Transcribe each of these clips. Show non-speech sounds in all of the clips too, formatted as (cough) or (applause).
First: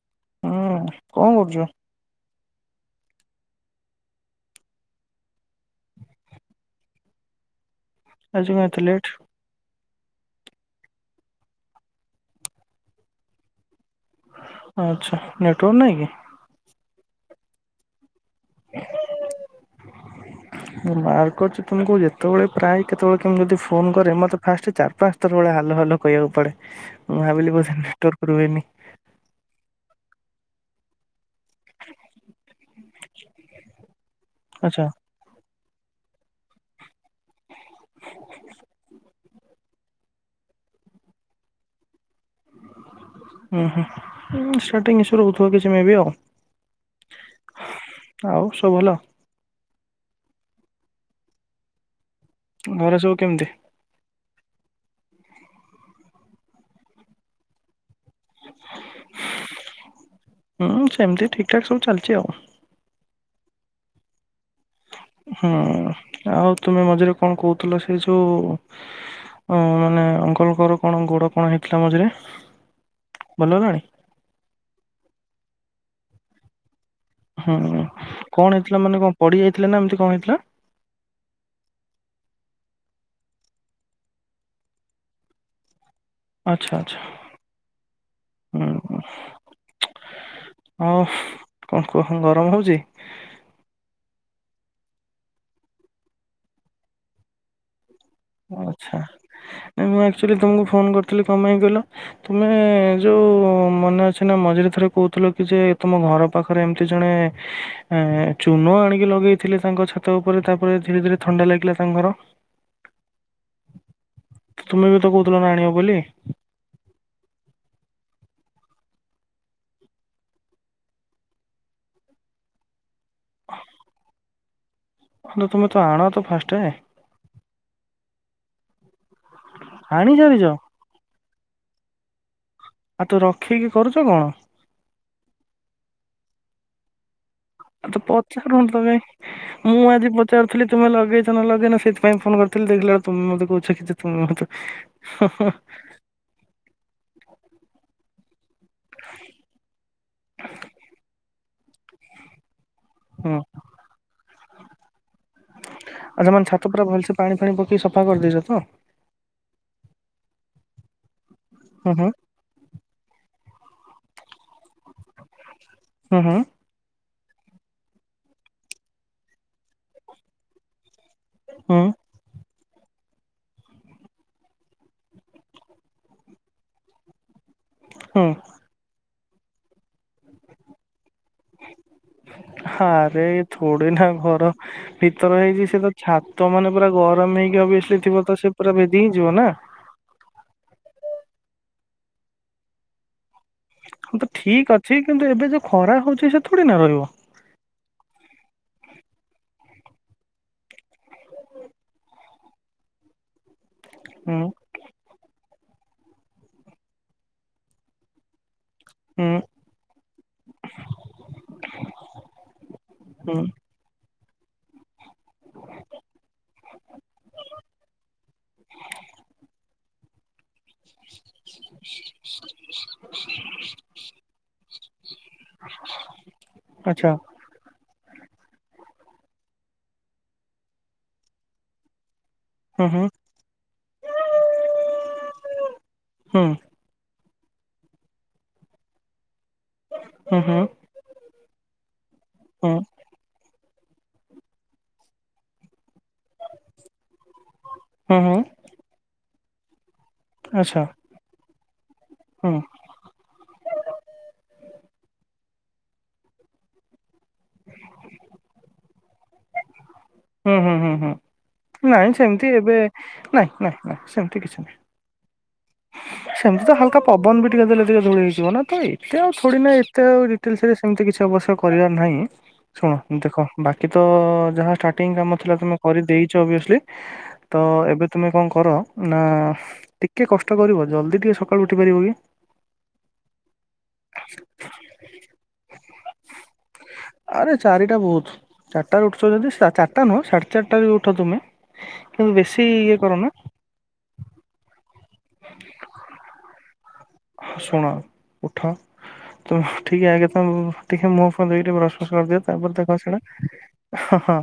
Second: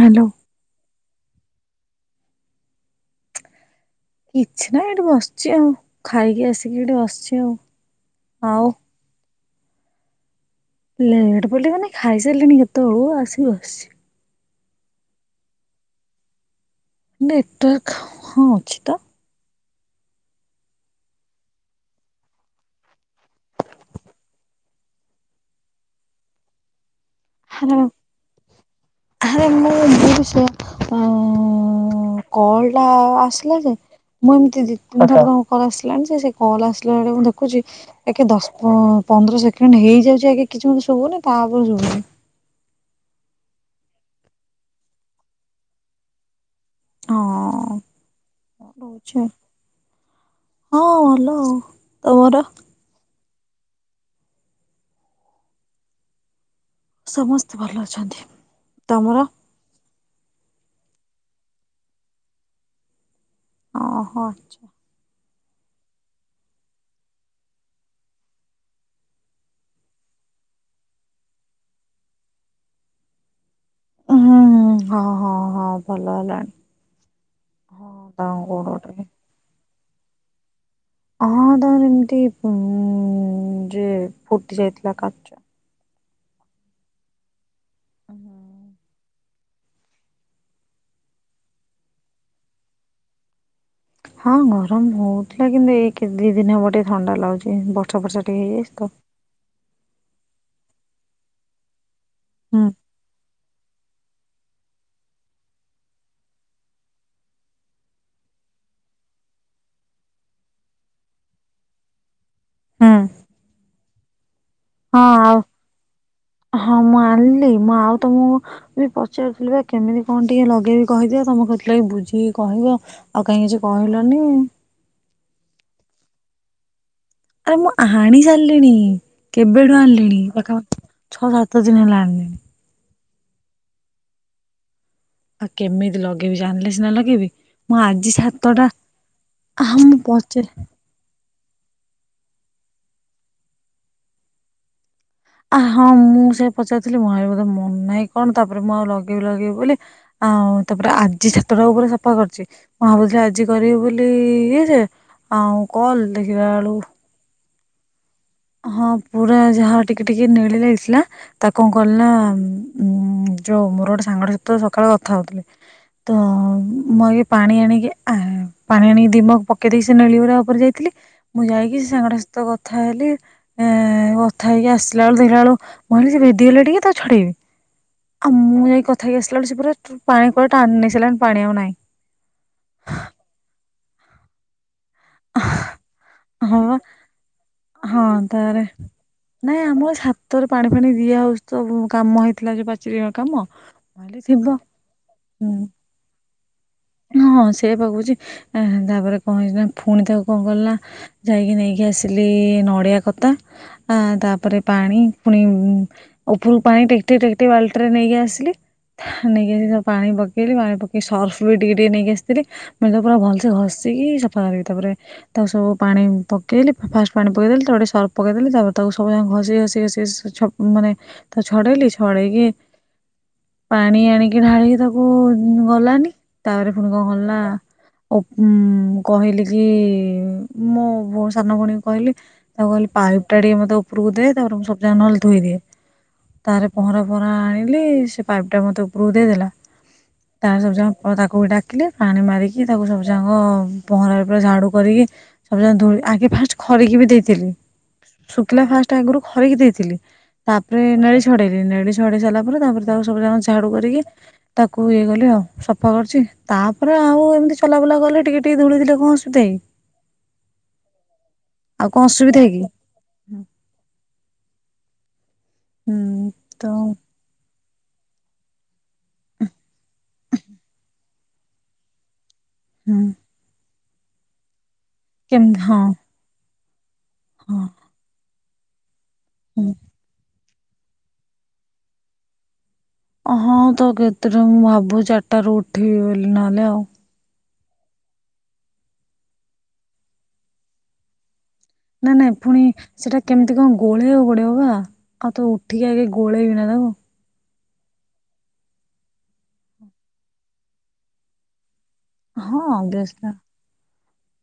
Hello ହୁଁ କଣ କରୁଛୁ? କିଛି ନା ଏଇଠି ବସିଛି ଆଉ ଖାଇକି ଆସିକି ଏଠି ବସିଛି ଆଉ ଆଜ କଣ ଆଉ ଏତେଲେଟ୍ ଲେଟ ବୋଲି ମାନେ ଖାଇ ସାରିଲଣି କେତେବେଳୁ ଆସି ବସିଛି। ଆଛା ନେଟୱାର୍କ ନାହିଁ କି? ନେଟୱର୍କ ହଁ ଅଛି ତ ମୁଁ ମାର୍କ କରଛି ତମକୁ ଯେତେବେଳେ ପ୍ରାୟ କେତେବେଳେ କେମିତି ଯଦି ଫୋନ କରେ ମତେ ଫାଷ୍ଟ ଚାରି ପାଞ୍ଚ ଥର ବେଳେ ହାଲୋ ହାଲୋ କହିବାକୁ ପଡେ ମୁଁ ଭାବିଲି ବୋଧେ (unintelligible) ନେଟୱାର୍କ ରୁହେନି ଆରେ ବିଷୟ। ହଁ ଉଁ କଲ ଟା ଆସିଲା ଯେ ମୁଁ ଏମିତି ଦି ଆଚ୍ଛା ତିନଥର କଣ। କଲ ଆସିଲାଣି ଯେ ସେ କଲ ଆସିଲା ବେଳେ ମୁଁ ଦେଖୁ ରଖୁଛି ଏକେ ଦଶ (unintelligible) ପନ୍ଦର ସେକେଣ୍ଡ ହେଇଯାଉଛି ଆଗେ କିଛି ଭି ଶୁଭୁନି ତାପରେ ଯଉ। ଉହୁଁ ଷ୍ଟାର୍ଟିଂ ଈସୁ ରହୁଥିବ କିଛି ମେବି ଆଉ। ହଁ ଆଉ ସବୁ ଭଲ। ରହୁଛି ହଁ ଭଲ। ତମର। ଘରେ ସବୁ କେମିତି। ସମସ୍ତେ ଭଲ ଅଛନ୍ତି। ଅଛନ୍ତି ତମର। ହୁଁ ସେମିତି ଠିକ୍ ଠାକ୍ ସବୁ ଚାଲିଛି ଆଉ। ଓହୋ ଛ, ହୁଁ ଆଉ ତୁମେ ମଝିରେ କଣ କହୁଥିଲ ସେ ଯୋଉ ଅ ମାନେ ଅଙ୍କଲଙ୍କର କଣ ଗୋଡ କଣ ହେଇଥିଲା ମଝିରେ ଭଲହେଲାଣି। ହୁଁ ହୁଁ ହଁ ହଁ ହଁ ଭଲ ହେଲାଣି। ହୁଁ ହଁ ତାଙ୍କ କଣ ହେଇଥିଲା ମାନେ ଗୋଡ଼ରେ କଣ ପଡି ଯାଇ ଥିଲା ନା ଏମିତି କଣ ହେଇଥିଲା। ହଁ ତାଙ୍କର ଏମିତି ଉଁ ଯେ ଫୁଟି ଯାଇଥିଲା କାଚ ଆଚ୍ଛା ଆଚ୍ଛା ଓହୋ। ହଉ କଣ କୁହ ଗରମ ହଉଚି? ହଁ ଗରମ ହଉଥିଲା କିନ୍ତୁ ଏଇ କେ ଦି ଦିନି ହବ ଟିକେ ଥଣ୍ଡା ଲାଗୁଛି ବ ଓ ଆଚ୍ଛା ଏ ନୂଆ ଆକ୍ଚୁଲି ତୁମକୁ ଫୋନ କରିଥିଲି କଣ ପାଇଁ କହିଲ ତମେ ହୁଁ ଯୋଉ ଉଁ ମନେ ଅଛି ନା ମଝିରେ ଥରେ କହୁଥିଲ କି ଯେ ତମ ଘର ପାଖରେ ଏମିତି ଜଣେ ଏ ଚୁନ ଆଣିକି ଲଗେଇଥିଲେ ତାଙ୍କ ଛାତ ଉପରେ ତାପରେ ଧୀରେ ଧୀରେ ଥଣ୍ଡା ଲାଗିଲା ତାଙ୍କ ଘର। ହୁଁ ବି ତ ହଁ କହୁଥିଲ ଆଉ ନା ଆଣିବ ବୋଲି ହଁ ମୁଁ ଆଣିଲି ମୁଁ ଆଉ ତମୁକୁ ବି ପଚାରୁଥିଲି ବା କେମିତି କଣ ଟିକେ ଲଗେଇବି କହି ଦିଅ ତମେ କହି ଥିଲ କି ବୁଝିକି କହିବ ଆଉ କାହିଁ କିଛି କହିଲନି। ହଁ, ତ ତୁମେ ଆଣ ତ ଫାଷ୍ଟେ। ଆରେ ମୁଁ ଆଣି ସାରିଲିଣି। କେବେଠୁ ଆଣି ଆଣିଲିଣି ସାରିଛ। ପାଖା ଛଅ ସାତ ସାତ ଦିନି ହେଲା ଆଣିଲିଣି। ଆଉ ତ ରଖିକି କରୁଛ କଣ। ଆଉ କେମିତି ଲଗେଇବି ଜାଣିଲେ ସିନା ଲଗେଇବି। ମୁଁ ଆଉ ତ ଆଜି ପଚାରୁ ନ ସାତଟା ଥିଲ ତ କାଇଁ ଆହା ମୁଁ ଆଜି ପଚାରି ପଚାରୁଥିଲି ତୁମେ ଲଗେଇଚ ନା ଲଗେଇନ ସେଥିପାଇଁ ଫୋନ କରିଥିଲି ଦେଖିଲା ବେଳୁ ତୁମେ ମତେ କହୁଛ କି ତୁମେ ମତେ ଆ ହଁ ମୁଁ ସେୟା ପଚାରୁଥିଲି ମୁଁ ଭାବିଲି ବୋଧେ ମୁଁ ନାଇଁ କଣ ତାପରେ ମୁଁ ଆଉ ଲଗେଇବି ଲଗେଇବି ବୋଲି ଆଉ ତାପରେ ଆଜି ଛାତଟା ଉପରେ ସଫା କରିଛି ମୁଁ ଭାବୁଥିଲି ହଁ ଆଜି କରିବି ବୋଲି ଇଏ ଯେ ଆଉ କଲ ଆଚ୍ଛା ମାନେ ଦେଖିଲା ଛାତ ବେଳୁ ପୁରା ଭଲସେ ପାଣି ଫାଣି ପକେଇକି ସଫା କରିଦେଇଛ ତ? ହଁ ପୁରା ଯାହା ଟିକେ ଟିକେ ନୀଳି ଲାଗି ଥିଲା। ତାକୁ କଣ ହୁଁ କଲି ହୁଁ ନା ଉଁ ଯୋଉ ମୋର ଗୋଟେ ସାଙ୍ଗ ଟେ ସହିତ ସକାଳେ କଥା ହଉଥିଲି ତ ହୁଁ ହୁଁ ମୁଁ ଆଗେ ପାଣି ଆଣିକି ଆ ପାଣି ଆଣିକି ଦି ମଗ ପକେଇ ଦେଇ ସେ ନେଳି ଗୁରା ଉପରେ ଯାଇଥିଲି ମୁଁ ଯାଇକି ହୁଁ ସେ ସାଙ୍ଗଟା ସହିତ କ ଥାଲେ ଏ କଥା ହେଇକି ଆସିଲା ବେଳ ଦେଖିଲା ବେଳୁ ମହିଲ ଯ ଭେଦିଗଲେ ଟିକେ ତାକୁ ଛଡେଇବି ହୁଁ ଆଉ ମୁଁ ଯାଇ କଥା ହେଇ ଆସିି ଳୀୁରା (unintelligible) ପାଣି କୁଆ ଟାଣିି ନେସାଲାଣି ପାଣି ଆଉ ନାଇଁ ପୁଡିନା ଘର ଭିତର ହେଇଛି ସେ ତ ଛାତ ହଁ ମାନେ ବା ପୁରା ଗରମ ହେଇକି ଅବୁଅସଲି ହଁ ଥିବ ତ ସେ ତାରେ ପୁରା ଭେଦି ହେଇଯିବ ନା ନାଇଁ ଆମର ଛାତରେ ପାଣି ଫାଣି ଦିଆ ହଉଛି ତ ବୁ କାମ ହେଇଥିଲା ଯୋଉ ପାଚେର ହକା କାମ ହଁ କହିଲି ତ ଥିବ ଠିକ୍ ଅଛି କିନ୍ତୁ ହୁଁ ଏବେ ଯୋଉ ଖରା ହଉଛି ସେ୍ ହଁ ସେ ଭବୁଛି ଏ ହେ ତାପରେ କଣ ହେଇଛି ନା ଫୁଣି ତାକୁ କଣ କଲି ନା ଯାଇକି ନେଇକି ଆସିଲି ନଡ଼ିଆ କତା ଆ ହୁଁ ତାପରେ ପାଣି ପୁଣି ଉ ହଁୁ ଉପରକୁ ପାଣି ଟେକ୍ଟି ଟେକ୍ଟି ବାଲଟିରେ ନେଇକି ଆସିଲି ହୁଁ ନେଇକି ସଵ୍ ପାଣି ପକେଇଲି ପାଣି ପକେଇି ସର୍ଫ ମୁଁ ବି ଟିକେ ଟିକେ ନେଇକି ଆସିଥିଲି ମୁଁ ତ ପୁରା ହୁଁ ଭଲସେ ଘଷିକି ସଫା କରି ତାପରେ ତାକୁ ସବୁ ପାଣି ପକେଇଲି ଫାଷ୍ଟ ପାଣି ପକେଇଦେଲି ତାେ ସର୍ଫ ପକେଇଦେଲି ତାପରେ ତାକୁ ସବୁଜାଙ୍ଗା ଘଷି ଘସି ଘଷି ସ୍ ମାନେ ତା ଛଡେଇଲି ଛଡେଇକି ପାଣି ଆଣିକି ଢାଳି ତାକୁ ଗଲାନି ତା ପରେ ପୁଣି କଣ ଆଚ୍ଛା କଲି ନା ଉପ୍ ମୁଁ ମୁଁ କହିଲି କି ମୋ ସାନ ଭଉଣୀ କହିଲି ତାକୁ ହୁଁ କହିଲି ହୁଁ ପାଇପ୍ ଟା ଟିକେ ମେ ଉପରକୁ ଦେ ତାପରେ ମୁଁ ସବୁ ଜାଙ୍ଗ ନହଲେ ଧୋଇଦିଏ ହୁଁ ତାର ପହଁରା ମରା ଆଣିଲି ସେ ପାଇପ୍ ଟା ମୋତେ ଉପରୁକୁ ଦେଇଦେଲା। ହୁଁ ତା ହୁଁ ସବ ଯାଙ୍ଗ୍ ତାକୁ ଡାକିଲେ ପାଣି ମାରିକି ହୁଁ ତାକୁ ସବୁ ଯାଙ୍ଗ ଅ ପହଁରା ପୁରା ଝାଡୁ କରିକି ସବୁ ଜ ଧୂଳି ଆଗେ ଫାଷ୍ଟ ଖରିକି ବି ଦେଇଥିଲି ହୁଁ ହୁଁ ଶୁଖିଲା ଫାଷ୍ଟ ଆଗରୁ ଉ ଖରିକି ଦେଇଥିଲି। ଆଚ୍ଛା ତାପରେ ନେଳି ଝଡେଇଲି୍ (inaudible) ଝାଡି ସାରିଲା ହୁଁ ପରେ ତାପରେ ତାକୁ ସବୁ ଜଣ ଝାଡୁ କରିକି ତାକୁ ଇଏ କଲି ଆଉ ଫ କରଛି ତାପରେ ଆଉ ଏମିତି ଚଲାବୁଲା କଲେ ଟିକେ ଟିକେ ଧୁ ଦେଥିଲେ କଣ? ଛ ଦେଇ ହୁଁ ହୁଁ ହୁଁ ହୁଁ ନାଇଁ ଅସୁବିଧା ସେମିତି କି ଏବେ ନାଇଁ ନାଇଁ ନାଇଁ ସେମିତି କିଛି ନାଇଁ ସେମିତି ତ ହାଲକା ପବନ ବି ଟେ ଦେଲେ ଟିକେ ଧୂଳି ହେଇଯିବ ନା ତ ଏତେ ଆଉ ଏତେ ଆଉ ମିତି କିଛି ଅବର କରାର ନାହିଁ। ଶୁଣ ହୁଁ ଦେଖ ବାକି କି ତ ଯାହାଷ୍ଟାର୍ ଟିଂ କାମ ଥିଲା କେମିତି ତମେ ହଁ କରିଦେଇଛ ଅଭିଅସଲି ତ ହଁ ଏବେ ତୁମେ କଣ? କର ନା ହୁଁ ଟିକେ କଷ୍ଟ କରିବ ଜଲ୍ଦି ଟିକେ ସକାଳୁ ଉଠି ପାରିବ କି? ହଁ ତ କେଥିରେ ମୁଁ ଭାବୁ ଚାରିଟ ର ଉଠିବି ବୋଲି ନହେଲେ ଆଉ ଆରେ ଚାରିଟା ବହୁତ ଚାରିଟାରେ ଉଠଛ ଯଦି ଚାରିଟା ନୁହଁ ସାଢେ ଚାରିଟା ବି ଉଠ ତୁମେ ନାଇ କିନ୍ତୁ ନାଇଁ ପୁଣି ବେଶୀ ଇଏ ସେଟା କରନା। କେମିତି କଣ ଗୋଳେଇବାକୁ ପଡିବ ବା ଆଉ ତ ଉଠିକି ଆଗେ ଗୋଳେଇବି ନା ତ ହ ଶୁଣ ଉଠା ତମେ ଠିକେ ଆଜ ତମ ଟିକେ ମୁହ ଫ ଦେଇ ପରା ଖସଣା ଦି ହଁ ତାପରେ ତା ଅଭ୍ୟାସ ଟା ଖସଣା ହଁ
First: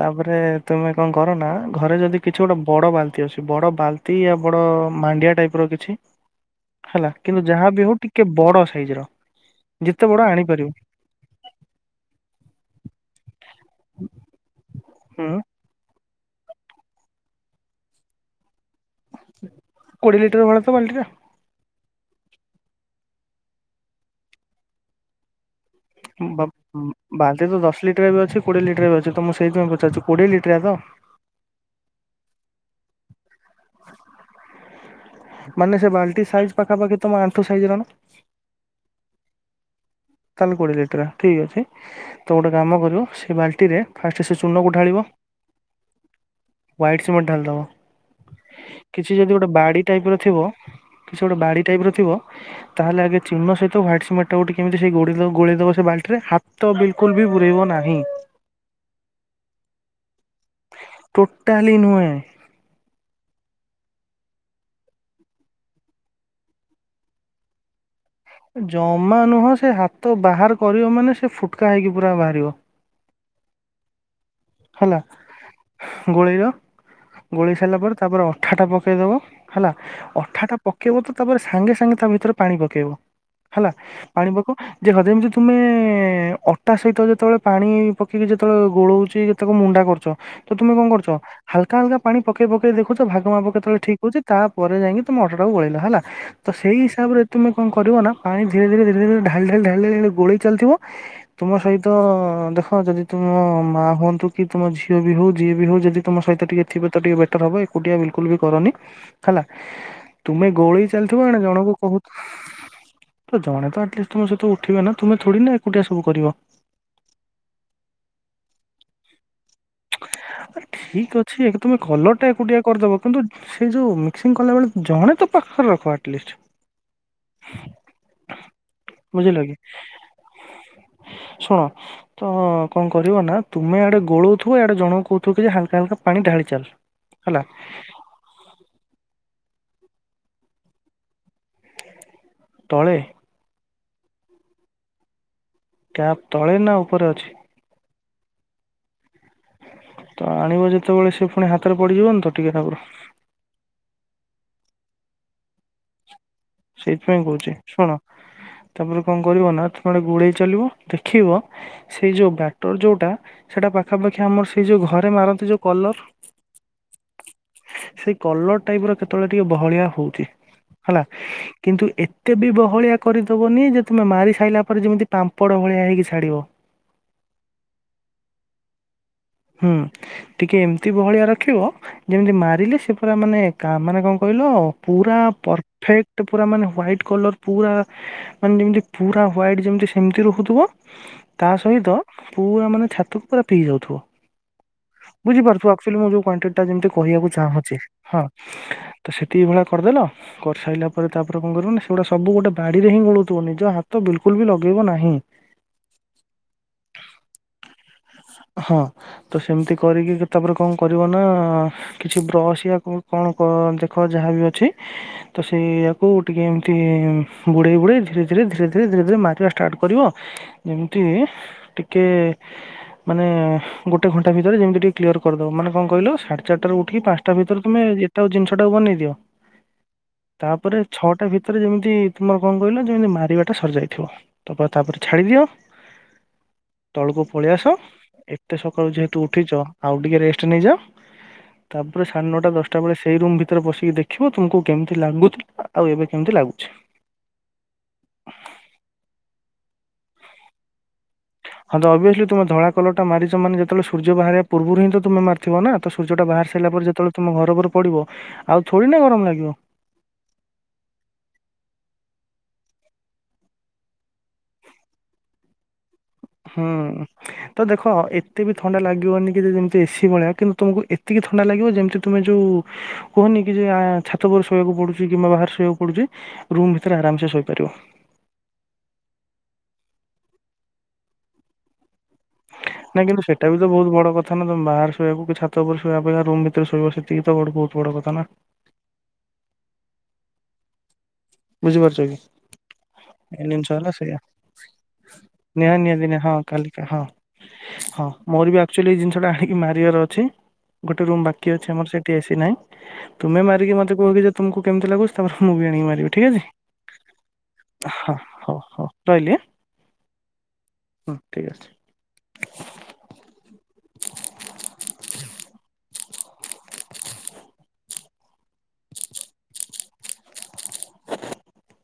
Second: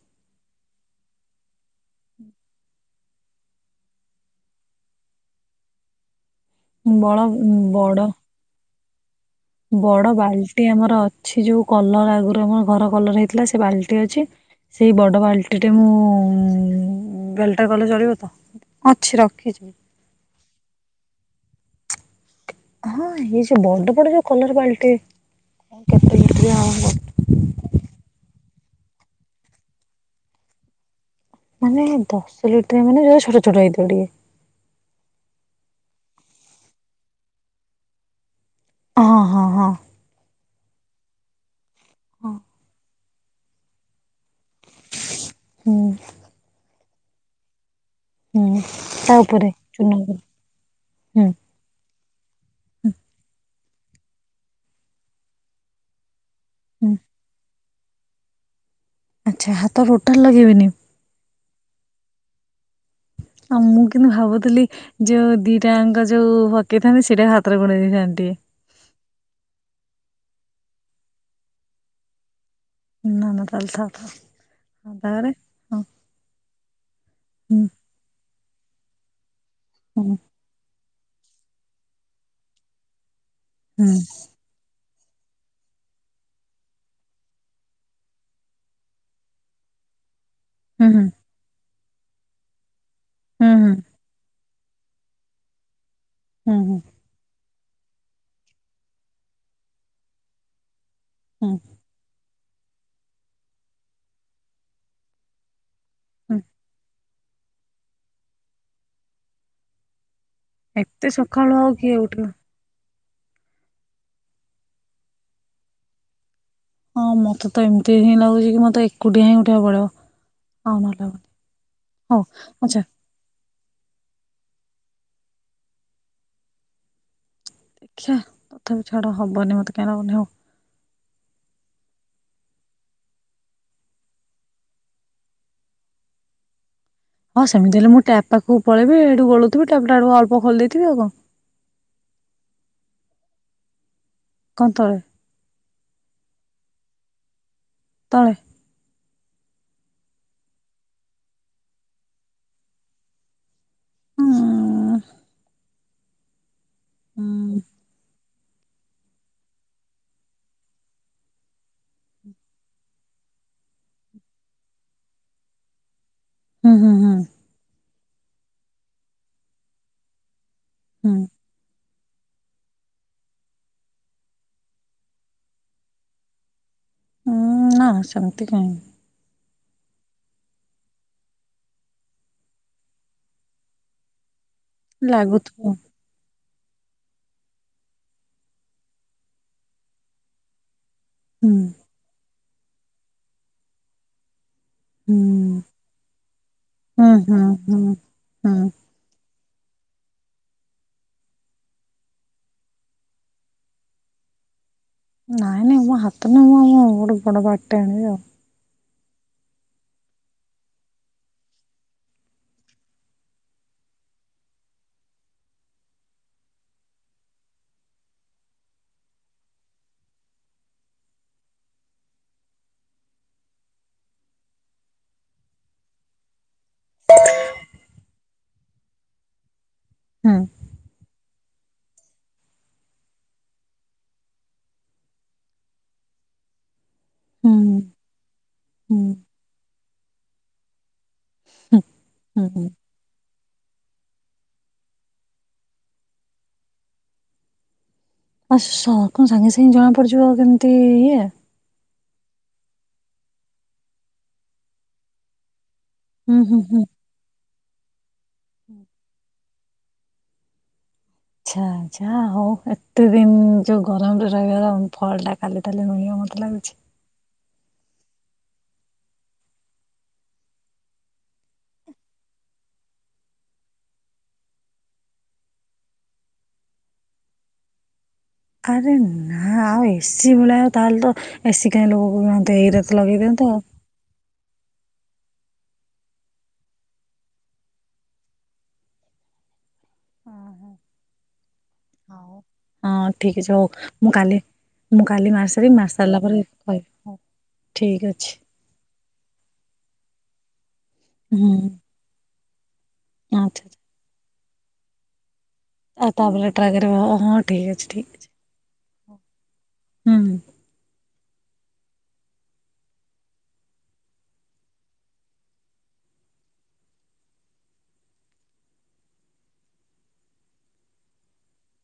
ତାପରେ ତମେ କଣ କର ନା ଘରେ ଯଦି କିଛି ଗୋଟେ ବଡ ବାଲ୍ଟି ଅଛି ବଡ ବାଲ୍ଟି ବଡ ମାଣ୍ଡିଆ ଟାଇପ ର କିଛି ହେଲା ବଳ କିନ୍ତୁ ଯାହାବ ହଉ ବଡ ଟିକେ ବଡ। ଖଇଜ ର। ଯେତେ ବଡ ବାଲ୍ଟି ଆଣିପାରିବ ଆମର ଅଛି ଯୋଉ କଲର ଆଗରୁ ଆମର ଘର କଲର ହେଇଥିଲା ସେ ସେ ବାଲ୍ଟି ଅଛି ସେଇ ବଡ଼ ହୁଁ ବାଲ୍ଟିଟେ ମୁଁ ଉ ବେଲଟା ଗଲେ ଚଳିବ ତ। ଅଛି ରଖିଛି। କୋଡିଏ ଲିଟର ଭଳ ତ ବାଲଟିରୋ ହଁ ଏଇ ଯୋଉ ବଡ ବଡ ଯୋଉ କଲର ବାଲଟି। ବାନ୍ତି ତ ଦଶ ଲିଟର ବି ଅଛି। କୋଡିଏ ଲିଟରରେ ଅଛି ତ ମୁଁ ସେଇଥିାଇଁ ପଚାରୁଛି କୋଡିଏ ଲିଟରଆ ତ। ମାନେ ଦଶ ଲୁଟ ମାନେ ଯ ଛୋଟ ଛୋଟ ହେଇଥିବ ଟିକେ। ମାନେ ସେ ବାଲ୍ଟି ସାଇଜ ପାଖାପାଖି ତମ ଆଣ୍ଠୁ ସାଇଜ ର ନା ହଁ ହଁ ହଁ। ତାେ କରି ଦେ ଠିକ ଅଛି। ତ ଗୋଟେ କାମ କରିବୁ ସେ ବାଲ୍ଟିରେ ଫାଷ୍ଟ୍ ସେ ଚୂର୍ଣକୁ ଢାଳିବ। ହୁଁ। ୱାଇଟ ସିମେଣ୍ଟ ଢାଳିଦବ। ହୁଁ ତା କିଛି ଯଦି ଗୋଟେ ଉପରେ ବାଡି ଚୂନ ଟାଇପ ର ଉପରେ ଥିବ କିଛି ହୁଁ। ଗୋଟେ ବାଡି ଟାଇପ ର ଥିବ ହୁଁ ତାହେଲେ ଆଗେ ଚିହ୍ନ ସହିତ। ତ ହ୍ୱଟ ସିମେଣ୍ଟଟାକୁ ଟିକେ ଏମତି ସେ ଗୋଳି ଦେବ ସେ ବାଲଟିରେ ହ। ତ ହୁଁ। ବିଲକୁଲ ବି ବୁରୀ ହ ନାହି। ହୁଁ। ଆଚ୍ଛା ହାତ ଟୋଟାଲ ଲଗେଇବେନି। ଟୋଟାଲି ନୁହେଁ ଆଉ ମୁଁ କିନ୍ତୁ ଭାବୁଥିଲି ଯୋଉ ଦିଟାଙ୍କ ଯୋଉ ପକେଇଥାନ୍ତି ସେଇଟା ହାତରେ ଗୁରେଇ ଦେଇଥାନ୍ତି। ଟିକେ। ଜମା ନୁହଁ ସେ ହାତ। ତ ବାହାର କରିବ ମାନେ ସେ ଫୁଟକା ହେଇକି ପୁରା ବାହାରିବ। ନା ନା ତାହାଲେ ଥାଉ। ହେଲା ଗୋଳେଇଲ ଗୋଳେଇ ସାରିଲା ପରେ ତାପରେ। ହେଟା ପକେଇ ଦେବ। ହେଲା ଅଠାଟା ପ। କେବଳ ତ ତାପରେ ସାଙ୍ଗେ ସାଙ୍ଗେ ତା ଭିତରେ ପାଣି ପକେଇବ। ହେଲା ପାଣିିବାକୁ। ଦେଖ ଯେମିତି ତୁମେ ଅଟା ସହିତ ଯେତେବେଳେ ପାଣି ପକେଇକି ଯେତେବେଳେ ଗୋଳଉଛି। ତାକୁ ମୁଣ୍ଡା କରୁଛ। ତୁମେ କଣ କରଛ। ହାଲ୍କା ହାଲ୍କା ପାଣି ପକେଇ ପକେଇ ଦେଖୁ। ଛ ଭାଗ ମାପ କେତେବେଳେ ଠିକ ହଉଛି ତା ପରେ ଯାଇକି ତମ ଅଟାକୁ ଗୋଳେଇଲ ହେଲା ତ ସେଇ ହିସାବରେ ତୁମେ କଣ କରିବ ନା ପାଣି ଧୀରେ ଧରେ ଧୀରେ ଢାଳି ଢାଳି ଗୋଳେଇ ଚାଲିଥିବ ତୁମ ସହିତ ଦେଖ ଯଦି ତୁମ ମା ହୁଅନ୍ତୁ କି ତମ ଝିଅ ବି ହଉ ଯିଏ ବି ହଉ ଯଦି ତମ ସହି ଟେ ଥିବ ତ ଟିକେ ହବ ଏକୁଟିଆ ବିଲକୁଲ ବି କରନି ହେଲା। ତୁମେ ଗୋଳେଇ ଚାଲିଥିବ ୟାଡେ ସକାଳୁ ଆଉ ଜଣକୁ କିଏ କହୁ ଉଠିବ ତ ଜଣେ ତ ଆଟଲିଷ୍ଟ ତମ ସହିତ ଉଠିବେ ନା ତୁମେ ଥୋଡି ନା ଏକୁଟିଆ ସବୁ କରିବ ହଁ ମତେ ତ ଏମିତି ହିଁ ଲାଗୁଛି କି ମତେ ଏକୁଟିଆ ହିଁ ଉଠିବାକୁ ପଡିବ ଆ ଆଉ ନହେଲେ ହବନି ଠିକ ଅଛି ତମେ କଲର ହଉ ଟା ଏକୁଟିଆ ଆଚ୍ଛା କରିଦବ କିନ୍ତୁ ସେଇ ଯୋଉ ମିକ୍ସିଂ କଲା ବେଳେ ଜଣେ ତ ପାଖରେ ରଖ ଆଟଲିଷ୍ଟ ଦେଖିଆ ତ ଛାଡ ବୁଝିଲ କି ହବନି ମତେ କାଇଁ ଶୁଣ ତ କଣ କରିବ ନା ତୁମେ ଆଡ ଗୋଳଉଥିବ ଆଡେ ଜଣ କହୁଥିବ କି ଯେ ହାଲକା ହାକା ପାଣି ଢାଳି ଚାଲ। ହଁ ହେଲା ସେମିତି ହେଲେ ମୁଁ ଟାପ ପାଖକୁ ପଳେଇବି ଏଇଠୁ ଗୋଳୁ ତ ଟ୍ୟାପ ଟାକୁ ଅଳ୍ପ ଖୋଲି ଦେଇଥିବ ଆଉ ତଳେ କଣ ତଳେ ଟ୍ୟାପ ତଳେ ନା ଉପରେ ଅଛି। ତଳେ ତ ଆଣିବ ଯେତେବେଳେ ସେ ପୁଣି ହାତରେ ପଡିଯିବନି ତ ଟିକେ ନଗୁରୁ ଉଁ ସେଇଥିପାଇଁ କହୁଛି। ହୁଁ ଶୁଣ ତାପରେ କଣ କରିବ ନା ତମେଡେ ଗୋଳେଇ ଚାଲିବ ଦେଖିବ ସେଇ ଯୋଉ ବଟର ଯୋଉଟା ସେଇଟା ପାଖାପାଖି ଆମର ସେଇ ଯୋଉ ଘରେ ମାରନ୍ତି ଯୋଉ କଲର ହୁଁ ହୁଁ ହୁଁ ସେଇ କଲର ଟାଇପ ର କେତେବେଳେ ଟିକେ ବହଳିଆ ହଉଛି। ହୁଁ, କିନ୍ତୁ ଏ କେତେ ବି ବହଳିଆ କରିଦବନି ଯେ ତୁମେ ମାରି ସାରିଲା ପରେ ଯେମିତି ପାମ୍ପଡ଼ ଭଳିଆ ହେଇକି ଛାଡ଼ିବ। ଉୁଁ ନା ସେମିତି କହିଁ ହୁଁ ଟିକେ ଏମିତି ବହଳିଆ ରଖିବ ଯେମିତି ମାରିଲେ ସେ ପୁରା ମାନେ କା ମାନେ କଣ କହିଲ ପୁରା ଲାଗୁଥିବ ପରଫେକ୍ଟ ପୁରା ମାନେ ହ୍ୱାଇଟ୍ କଲର ପୁରା ମାନେ ଯେମିତି ପୁରା ହ୍ୱାଇଟ୍ ଯେମିତି ସେମିତି ରହୁଥିବ ତା ହୁଁ ସହିତ ପୁରା ମାନେ ଛାତକୁ ପୁରା ପିଇ ଯାଉଥିବ। ହୁଁ ବୁଝିପାରୁଛ ଆଉଚ୍ୟାଲିଚ ମୁ କ୍ୱାଣ୍ଟିଟି ଟା ଯେମିତି ହୁଁ କହିବାକୁ ହୁଁ ଚାହୁଁଛି। ହୁଁ ହଁ ହୁଁ ତ ସେତିକି ଭଳିଆ କରିଦେଲ। କରିସାରିଲା ପରେ ତାପରେ କଣ କରିବନ ସେଗୁଡ଼ା ସବୁ ଗୋଟେ ବାଡ଼ିରେ ହିଁ ଗୋଳଉଥିବ ନିଜ ହାତ ବିଲକୁଲ ବି ଲଗ ନାଇଁ ନାଇଁ ମୋ ହାତ ନୁହ (inaudible) ମୋର ବଡ଼ ବାଡି ଟେ ଆଣିବି ଆଉ। ହଁ ତ ସେମିତି କରିକି ତାପରେ କଣ କରିବ ନା କିଛି ବ୍ରସ୍ ୟା କଉ କଣ କ ଦେଖ ଯାହାବି ଅଛି ତ ସେ ୟାକୁ ଟିକେ ଏମିତି ବୁଡେଇ ବୁଡେଇ ଧୀରେ ଧୀରେ ଧୀରେ ଧୀରେ ଧୀରେ ଧୀରେ ମାରିବା ଷ୍ଟାର୍ଟ କରିବ ଯେମିତି ଟିକେ ମାନେ। ଗୋଟେ ଘଣ୍ଟା ଭିତରେ ଯେମିତି ଟିକେ କ୍ଲିୟର କରିଦବ ମାନେ କଣ କହିଲ ସାଢେ ଚାରିଟାରୁ ଉଠିକି ପାଞ୍ଚଟା ଭିତରେ ତମେ ଏଟାକୁ ଜିନିଷଟା ବନେଇ ଦିଅ। ତାପରେ। ଛଅଟା ଭିତରେ ଯେମିତି ତମର କଣ କହିଲ ଯେମତି ମାରିବା ଟା ସରିଯାଇଥିବ ତ ତାପରେ ଛାଡି ଦିଅ। ତଳକୁ ହୁଁ ପଳେଇଆସ ହୁଁ ଏ ଏତେ ସକାଳୁ ହୁଁ ଯେହେତୁ ଉଠିଛ ଆଉ ଟିକେ ରେଷ୍ଟ ନେଇଯାଅ ହୁଁ ତାପରେ ସାଢ଼େ ହୁଁ ନଅଟା ହୁଁ ଦଶଟା ବେଳେ ସେଇ ରୁମ ଭିତରେ ପଶି ଟିକେ ଦେଖିବ ତୁମକୁ କେମିତି ଲାଗୁଥିଲା ଆଉ ଏବେ କେମିତି ଲାଗୁଛି। (inaudible) କସ କଣ ସାଙ୍ଗେ ସାଙ୍ଗେ ଜଣା ପଡିଯିବ ଆଉ କେମିତି ଇ ହଁ ତ ଅଭିୟସଲି ତୁମେ ଧଳା କଲର ଟା ମାରିଚ ମାନେ ଯେତେବେଳେ ସୂର୍ଯ୍ୟ ବାହାରିବା ପୂର୍ବରୁ ହିଁ ତ ତୁମେ ମାରିଥିବ ନା। ସୂର୍ଯ୍ୟ ଟା ହୁଁ ବାହାରି ହୁଁ ସାରିଲା ହୁଁ ପରେ ଯେତେବେଳେ ତମ ଘର ଉପର ପଡ଼ିବ। ଆଉ ଥୋଡି ନା ଗରମ ଲାଗିବ। ଆଚ୍ଛା ଆଚ୍ଛା ହ ହଉ ଏତେ ଦିନ ଯୋଉ ଗରମରେ ରହିବାର ଫଳଟା କାଲି ତାହାଲେ ମିଳିବ। ମତେ ଲାଗୁଛି। ହୁଁ। ତ ଦେଖ ଏତେ ବି ଥଣ୍ଡା ଲାଗିବନି କି ଯେ ଯେମିତି ଏସି ଭଳିଆ କିନ୍ତୁ ତୁମକୁ ଏତିକି ଥଣ୍ଡା ଲାଗିବ ଯେମିତି ତୁମେ ଯୋଉ କୁହନି କି ଯେ ଆ ଛାତ ଉପରେ ଶୋଇବାକୁ ପଡୁଛି କିମ୍ବା ବାହାରେ ଶୋଇବାକୁ ପଡୁଛି ରୁମ୍ ଭିତରେ ଆରାମସେ ଶୋଇପାରିବ। ଆରେ ନା ଆଉ ଏସିି ଭଳିଆ ଆଉ ତାହେଲେ ତ ଏସି କାହିଁ ଲଗଉ (unintelligible) ଏଇରା ତ ନା ଲଗେଇ କିନ୍ତୁ ସେଟା ଦିଅନ୍ତ। ବି ତ ବହୁତ ବଡ କଥା ନା ତମେ ବାହାରେ ଶୋଇବାକୁ କି ଛାତ ଉପରେ ଶୋଇବା ଅପେକ୍ଷା ରୁମ ଭିତରେ ଶୋଇବା ସେତିକି ତ ବଡ ବହୁତ ବଡ କଥା ନା। ବୁଝିପାରୁଛ କି? ହଉ ହଁ ଠିକ ଏ ଅଛି ହଉ ଜିନିଷ ହେଲା ମୁଁ ସେଇଆ କାଲି ମୁଁ କାଲି ମାରିସାରେ ନିହାତି ନିହାତି ମାରିସାରିଲା ନିହା ହଁ ପରେ କାଲିକା ହଁ କହିବି ହଉ ଠିକ ଅଛି। ସେଟା ହେଇ ମାରିବାର ଅଛି। ଗୋଟେ ରୁମ୍ ବାକି ହୁଁ। ଅଛି ଆମର ସେଠି ଏସି ନାହିଁ। ତୁମେ ଆଚ୍ଛା ଆଚ୍ଛା ମାରିକି ମତେ କୁହ କି ଯେ ତୁମକୁ କେମତି ଲାଗୁଛି ତମର ମୁଁ ବି ଆଣିକି ମାରିବି। ଆଉ ଠିକ୍ ଅଛି ତାପରେ ଟ୍ରାକରେ ହଁ ହଁ ଠିକ୍ ଅଛି ଠିକ୍ ହଁ ଅଛି। ହଉ ହଉ ରହିଲି ଆଁ। ହୁଁ ହୁଁ। ହୁଁ ଠିକ ଅଛି। (inaudible) (inaudible) (inaudible)